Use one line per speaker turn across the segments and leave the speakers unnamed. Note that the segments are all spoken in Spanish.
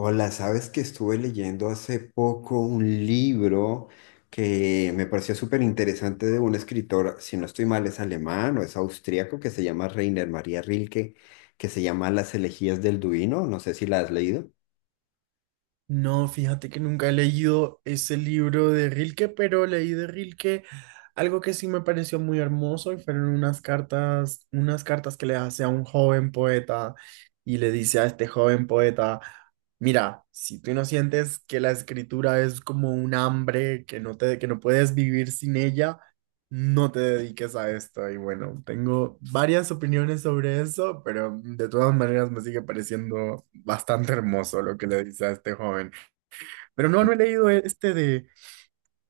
Hola, sabes que estuve leyendo hace poco un libro que me pareció súper interesante de un escritor, si no estoy mal, es alemán o es austríaco, que se llama Reiner María Rilke, que se llama Las elegías del Duino, no sé si la has leído.
No, fíjate que nunca he leído ese libro de Rilke, pero leí de Rilke algo que sí me pareció muy hermoso y fueron unas cartas que le hace a un joven poeta y le dice a este joven poeta, mira, si tú no sientes que la escritura es como un hambre, que no puedes vivir sin ella, no te dediques a esto. Y bueno, tengo varias opiniones sobre eso, pero de todas maneras me sigue pareciendo bastante hermoso lo que le dice a este joven. Pero no, no he leído este de,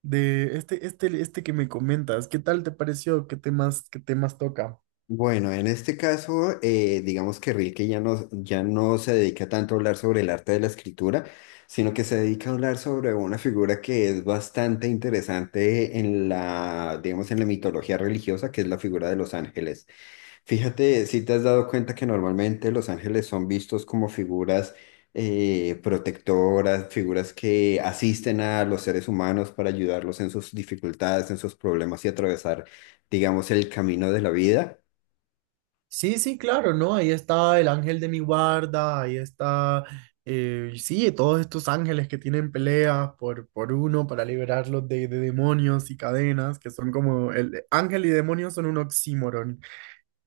de este, este, este que me comentas. ¿Qué tal te pareció? ¿Qué temas toca?
Bueno, en este caso, digamos que Rilke ya no se dedica tanto a hablar sobre el arte de la escritura, sino que se dedica a hablar sobre una figura que es bastante interesante en digamos, en la mitología religiosa, que es la figura de los ángeles. Fíjate, si te has dado cuenta que normalmente los ángeles son vistos como figuras protectoras, figuras que asisten a los seres humanos para ayudarlos en sus dificultades, en sus problemas y atravesar, digamos, el camino de la vida.
Sí, sí, claro, ¿no? Ahí está el ángel de mi guarda, ahí está, sí, todos estos ángeles que tienen peleas por uno para liberarlos de demonios y cadenas, que son como el ángel y demonio son un oxímoron.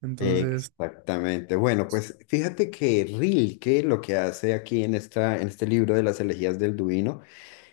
Entonces,
Exactamente. Bueno, pues fíjate que Rilke lo que hace aquí en en este libro de las elegías del Duino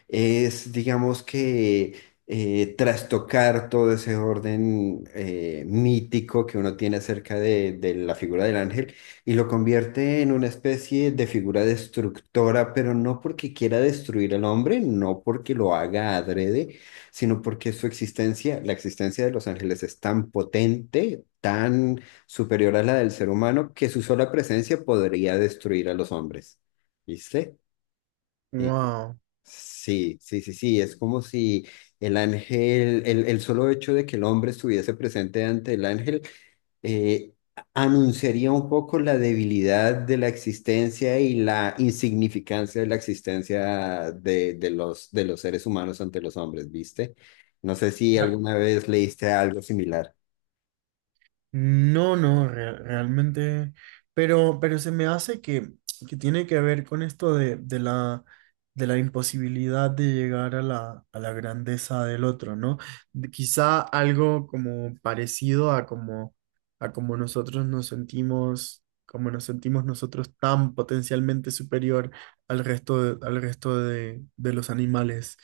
es, trastocar todo ese orden mítico que uno tiene acerca de la figura del ángel y lo convierte en una especie de figura destructora, pero no porque quiera destruir al hombre, no porque lo haga adrede, sino porque su existencia, la existencia de los ángeles es tan potente, tan superior a la del ser humano, que su sola presencia podría destruir a los hombres. ¿Viste?
wow.
Sí, es como si el solo hecho de que el hombre estuviese presente ante el ángel, eh, anunciaría un poco la debilidad de la existencia y la insignificancia de la existencia de los seres humanos ante los hombres, ¿viste? No sé si alguna vez leíste algo similar.
No, realmente, pero se me hace que tiene que ver con esto de la imposibilidad de llegar a la grandeza del otro, ¿no? Quizá algo como a como nosotros nos sentimos, como nos sentimos nosotros tan potencialmente superior al resto de los animales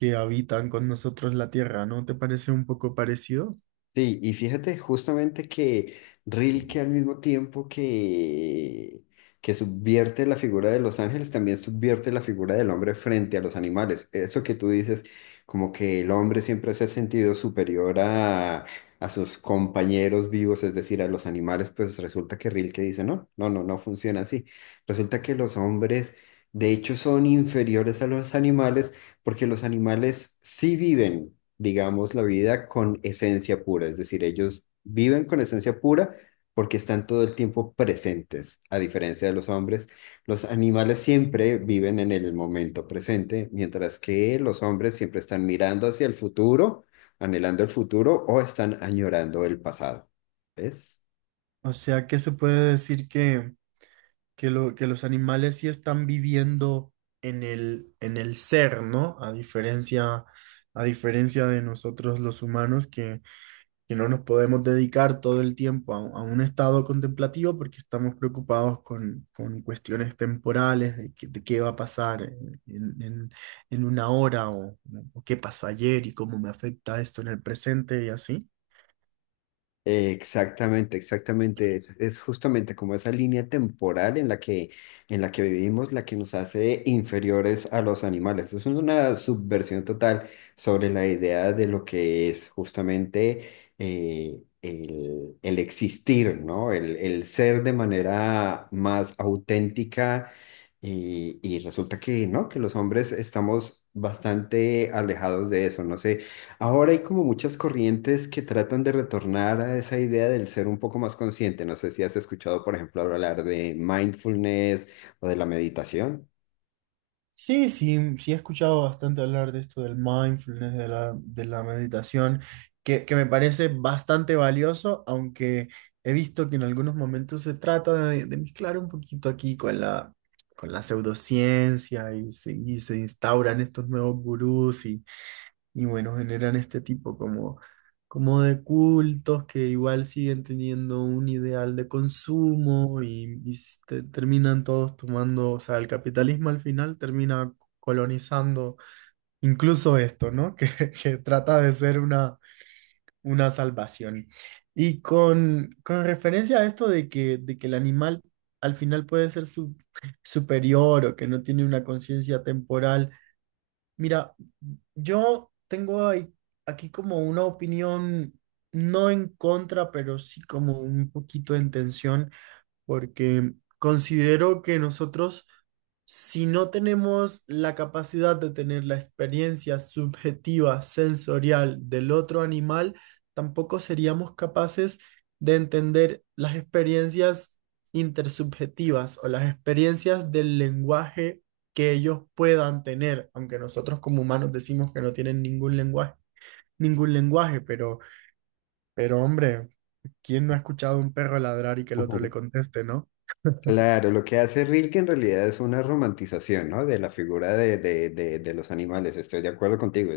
que habitan con nosotros la tierra, ¿no? ¿Te parece un poco parecido?
Sí, y fíjate justamente que Rilke al mismo tiempo que subvierte la figura de los ángeles, también subvierte la figura del hombre frente a los animales. Eso que tú dices, como que el hombre siempre se ha sentido superior a sus compañeros vivos, es decir, a los animales, pues resulta que Rilke dice, no, no, no, no funciona así. Resulta que los hombres, de hecho, son inferiores a los animales porque los animales sí viven digamos, la vida con esencia pura, es decir, ellos viven con esencia pura porque están todo el tiempo presentes, a diferencia de los hombres. Los animales siempre viven en el momento presente, mientras que los hombres siempre están mirando hacia el futuro, anhelando el futuro o están añorando el pasado. ¿Ves?
O sea que se puede decir que los animales sí están viviendo en el ser, ¿no? A diferencia de nosotros los humanos que no nos podemos dedicar todo el tiempo a un estado contemplativo porque estamos preocupados con cuestiones temporales de qué va a pasar en- en una hora o qué pasó ayer y cómo me afecta esto en el presente y así.
Exactamente, exactamente. Es justamente como esa línea temporal en en la que vivimos la que nos hace inferiores a los animales. Es una subversión total sobre la idea de lo que es justamente el existir, ¿no? El ser de manera más auténtica y resulta que, ¿no? Que los hombres estamos bastante alejados de eso. No sé. Ahora hay como muchas corrientes que tratan de retornar a esa idea del ser un poco más consciente. No sé si has escuchado, por ejemplo, hablar de mindfulness o de la meditación.
Sí, sí, sí he escuchado bastante hablar de esto del mindfulness, de la meditación, que me parece bastante valioso, aunque he visto que en algunos momentos se trata de mezclar un poquito aquí con la pseudociencia y se instauran estos nuevos gurús y bueno, generan este tipo como, como de cultos que igual siguen teniendo un ideal de consumo y terminan todos tomando, o sea, el capitalismo al final termina colonizando incluso esto, ¿no? Que trata de ser una salvación. Y con referencia a esto de que el animal al final puede ser superior o que no tiene una conciencia temporal. Mira, yo tengo ahí- aquí como una opinión no en contra, pero sí como un poquito en tensión porque considero que nosotros, si no tenemos la capacidad de tener la experiencia subjetiva, sensorial del otro animal, tampoco seríamos capaces de entender las experiencias intersubjetivas o las experiencias del lenguaje que ellos puedan tener, aunque nosotros como humanos decimos que no tienen ningún lenguaje, pero hombre, ¿quién no ha escuchado a un perro ladrar y que el otro le
Ujú.
conteste, no?
Claro, lo que hace Rilke en realidad es una romantización, ¿no? De la figura de los animales. Estoy de acuerdo contigo.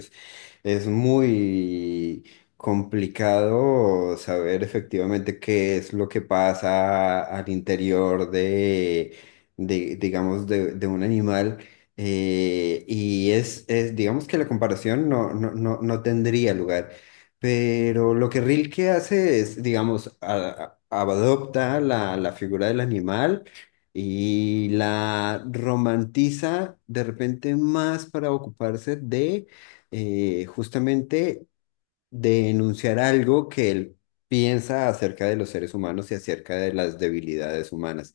Es muy complicado saber efectivamente qué es lo que pasa al interior de, digamos, de un animal. Digamos que la comparación no tendría lugar. Pero lo que Rilke hace es, digamos, adopta la figura del animal y la romantiza de repente más para ocuparse de justamente denunciar algo que él piensa acerca de los seres humanos y acerca de las debilidades humanas.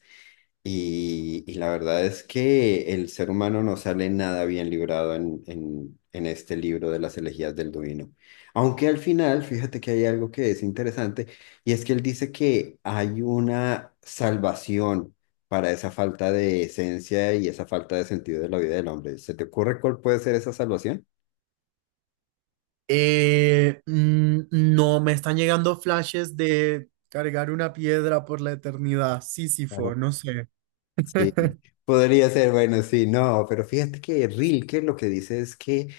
Y la verdad es que el ser humano no sale nada bien librado en este libro de las elegías del Duino. Aunque al final, fíjate que hay algo que es interesante, y es que él dice que hay una salvación para esa falta de esencia y esa falta de sentido de la vida del hombre. ¿Se te ocurre cuál puede ser esa salvación?
No, me están llegando flashes de cargar una piedra por la eternidad, Sísifo, no sé.
Sí, podría ser, bueno, sí, no, pero fíjate que Rilke lo que dice es que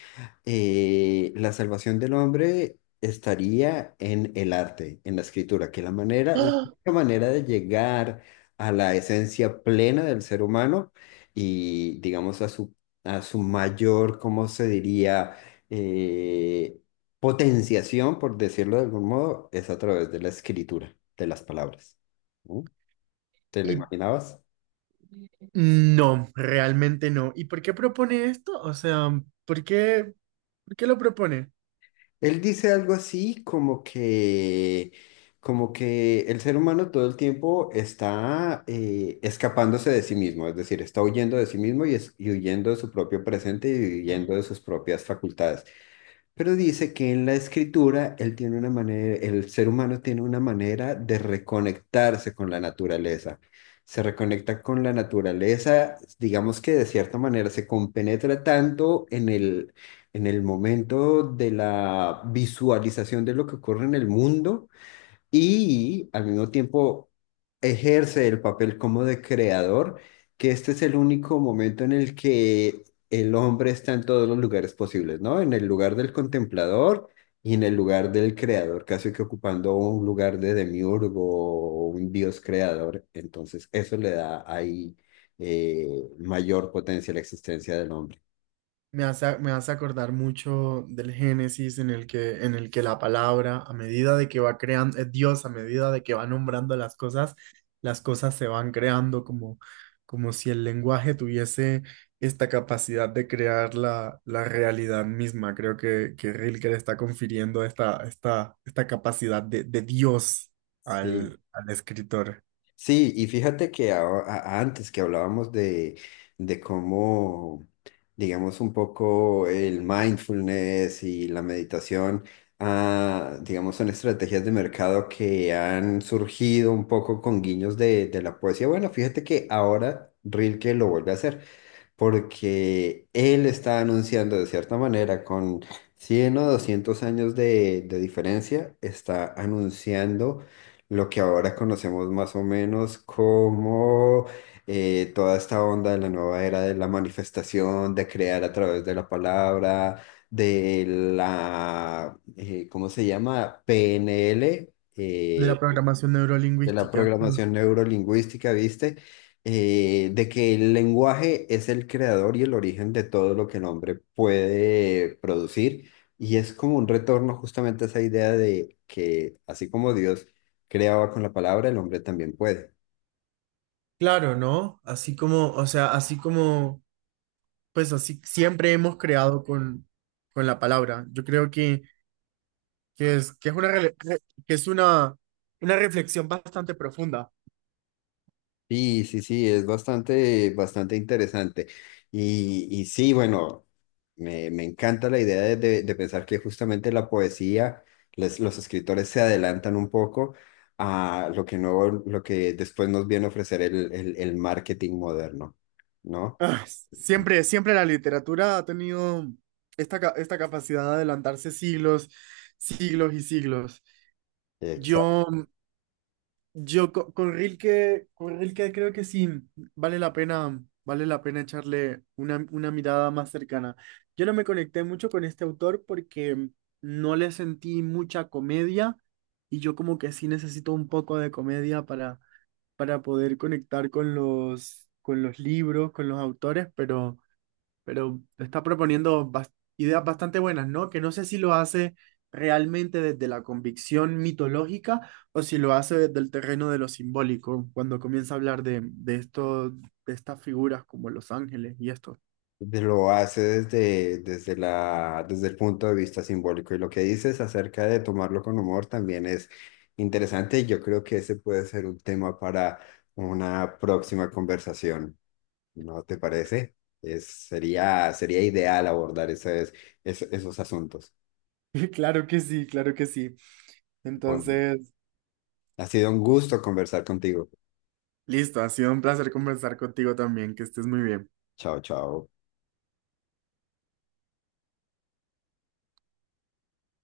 la salvación del hombre estaría en el arte, en la escritura, que la manera, la única manera de llegar a la esencia plena del ser humano y, digamos, a a su mayor, ¿cómo se diría? Eh, Potenciación, por decirlo de algún modo, es a través de la escritura, de las palabras. ¿No? ¿Te lo
Y
imaginabas?
no, realmente no. ¿Y por qué propone esto? O sea, ¿por qué, por qué lo propone?
Él dice algo así como como que el ser humano todo el tiempo está escapándose de sí mismo, es decir, está huyendo de sí mismo y huyendo de su propio presente y huyendo de sus propias facultades. Pero dice que en la escritura él tiene una manera, el ser humano tiene una manera de reconectarse con la naturaleza. Se reconecta con la naturaleza, digamos que de cierta manera se compenetra tanto en en el momento de la visualización de lo que ocurre en el mundo y al mismo tiempo ejerce el papel como de creador, que este es el único momento en el que el hombre está en todos los lugares posibles, ¿no? En el lugar del contemplador y en el lugar del creador, casi que ocupando un lugar de demiurgo o un dios creador. Entonces, eso le da ahí mayor potencia a la existencia del hombre.
Me hace acordar mucho del Génesis en el en el que la palabra, a medida de que va creando, Dios, a medida de que va nombrando las cosas se van creando como, como si el lenguaje tuviese esta capacidad de crear la, la realidad misma. Creo que Rilke le está confiriendo esta capacidad de Dios
Sí,
al escritor.
sí, y fíjate que antes que hablábamos de cómo, digamos, un poco el mindfulness y la meditación, ah, digamos, son estrategias de mercado que han surgido un poco con guiños de la poesía. Bueno, fíjate que ahora Rilke lo vuelve a hacer porque él está anunciando de cierta manera, con 100 o 200 años de diferencia, está anunciando lo que ahora conocemos más o menos como toda esta onda de la nueva era de la manifestación, de crear a través de la palabra, de la, ¿cómo se llama? PNL.
De la programación
De la
neurolingüística. Mm.
programación neurolingüística, ¿viste? De que el lenguaje es el creador y el origen de todo lo que el hombre puede producir. Y es como un retorno justamente a esa idea de que así como Dios creaba con la palabra, el hombre también puede.
Claro, ¿no? Así como, o sea, así como pues así siempre hemos creado con la palabra. Yo creo que es una una reflexión bastante profunda.
Sí, es bastante, bastante interesante. Y sí, bueno, me encanta la idea de pensar que justamente la poesía, los escritores se adelantan un poco a lo que no, lo que después nos viene a ofrecer el marketing moderno, ¿no?
Ah, siempre, siempre la literatura ha tenido esta capacidad de adelantarse siglos, siglos y siglos.
Exacto.
Yo Yo co- con, Rilke, Con Rilke creo que sí, vale la pena echarle una mirada más cercana. Yo no me conecté mucho con este autor porque no le sentí mucha comedia y yo como que sí necesito un poco de comedia para poder conectar con los libros, con los autores, pero está proponiendo ideas bastante buenas, ¿no? Que no sé si lo hace realmente desde la convicción mitológica o si lo hace desde el terreno de lo simbólico, cuando comienza a hablar de esto, de estas figuras como los ángeles y esto.
Lo hace desde, desde el punto de vista simbólico. Y lo que dices acerca de tomarlo con humor también es interesante. Yo creo que ese puede ser un tema para una próxima conversación. ¿No te parece? Sería ideal abordar esos asuntos.
Claro que sí, claro que sí.
Bueno,
Entonces,
ha sido un gusto conversar contigo.
listo, ha sido un placer conversar contigo también, que estés muy bien.
Chao, chao.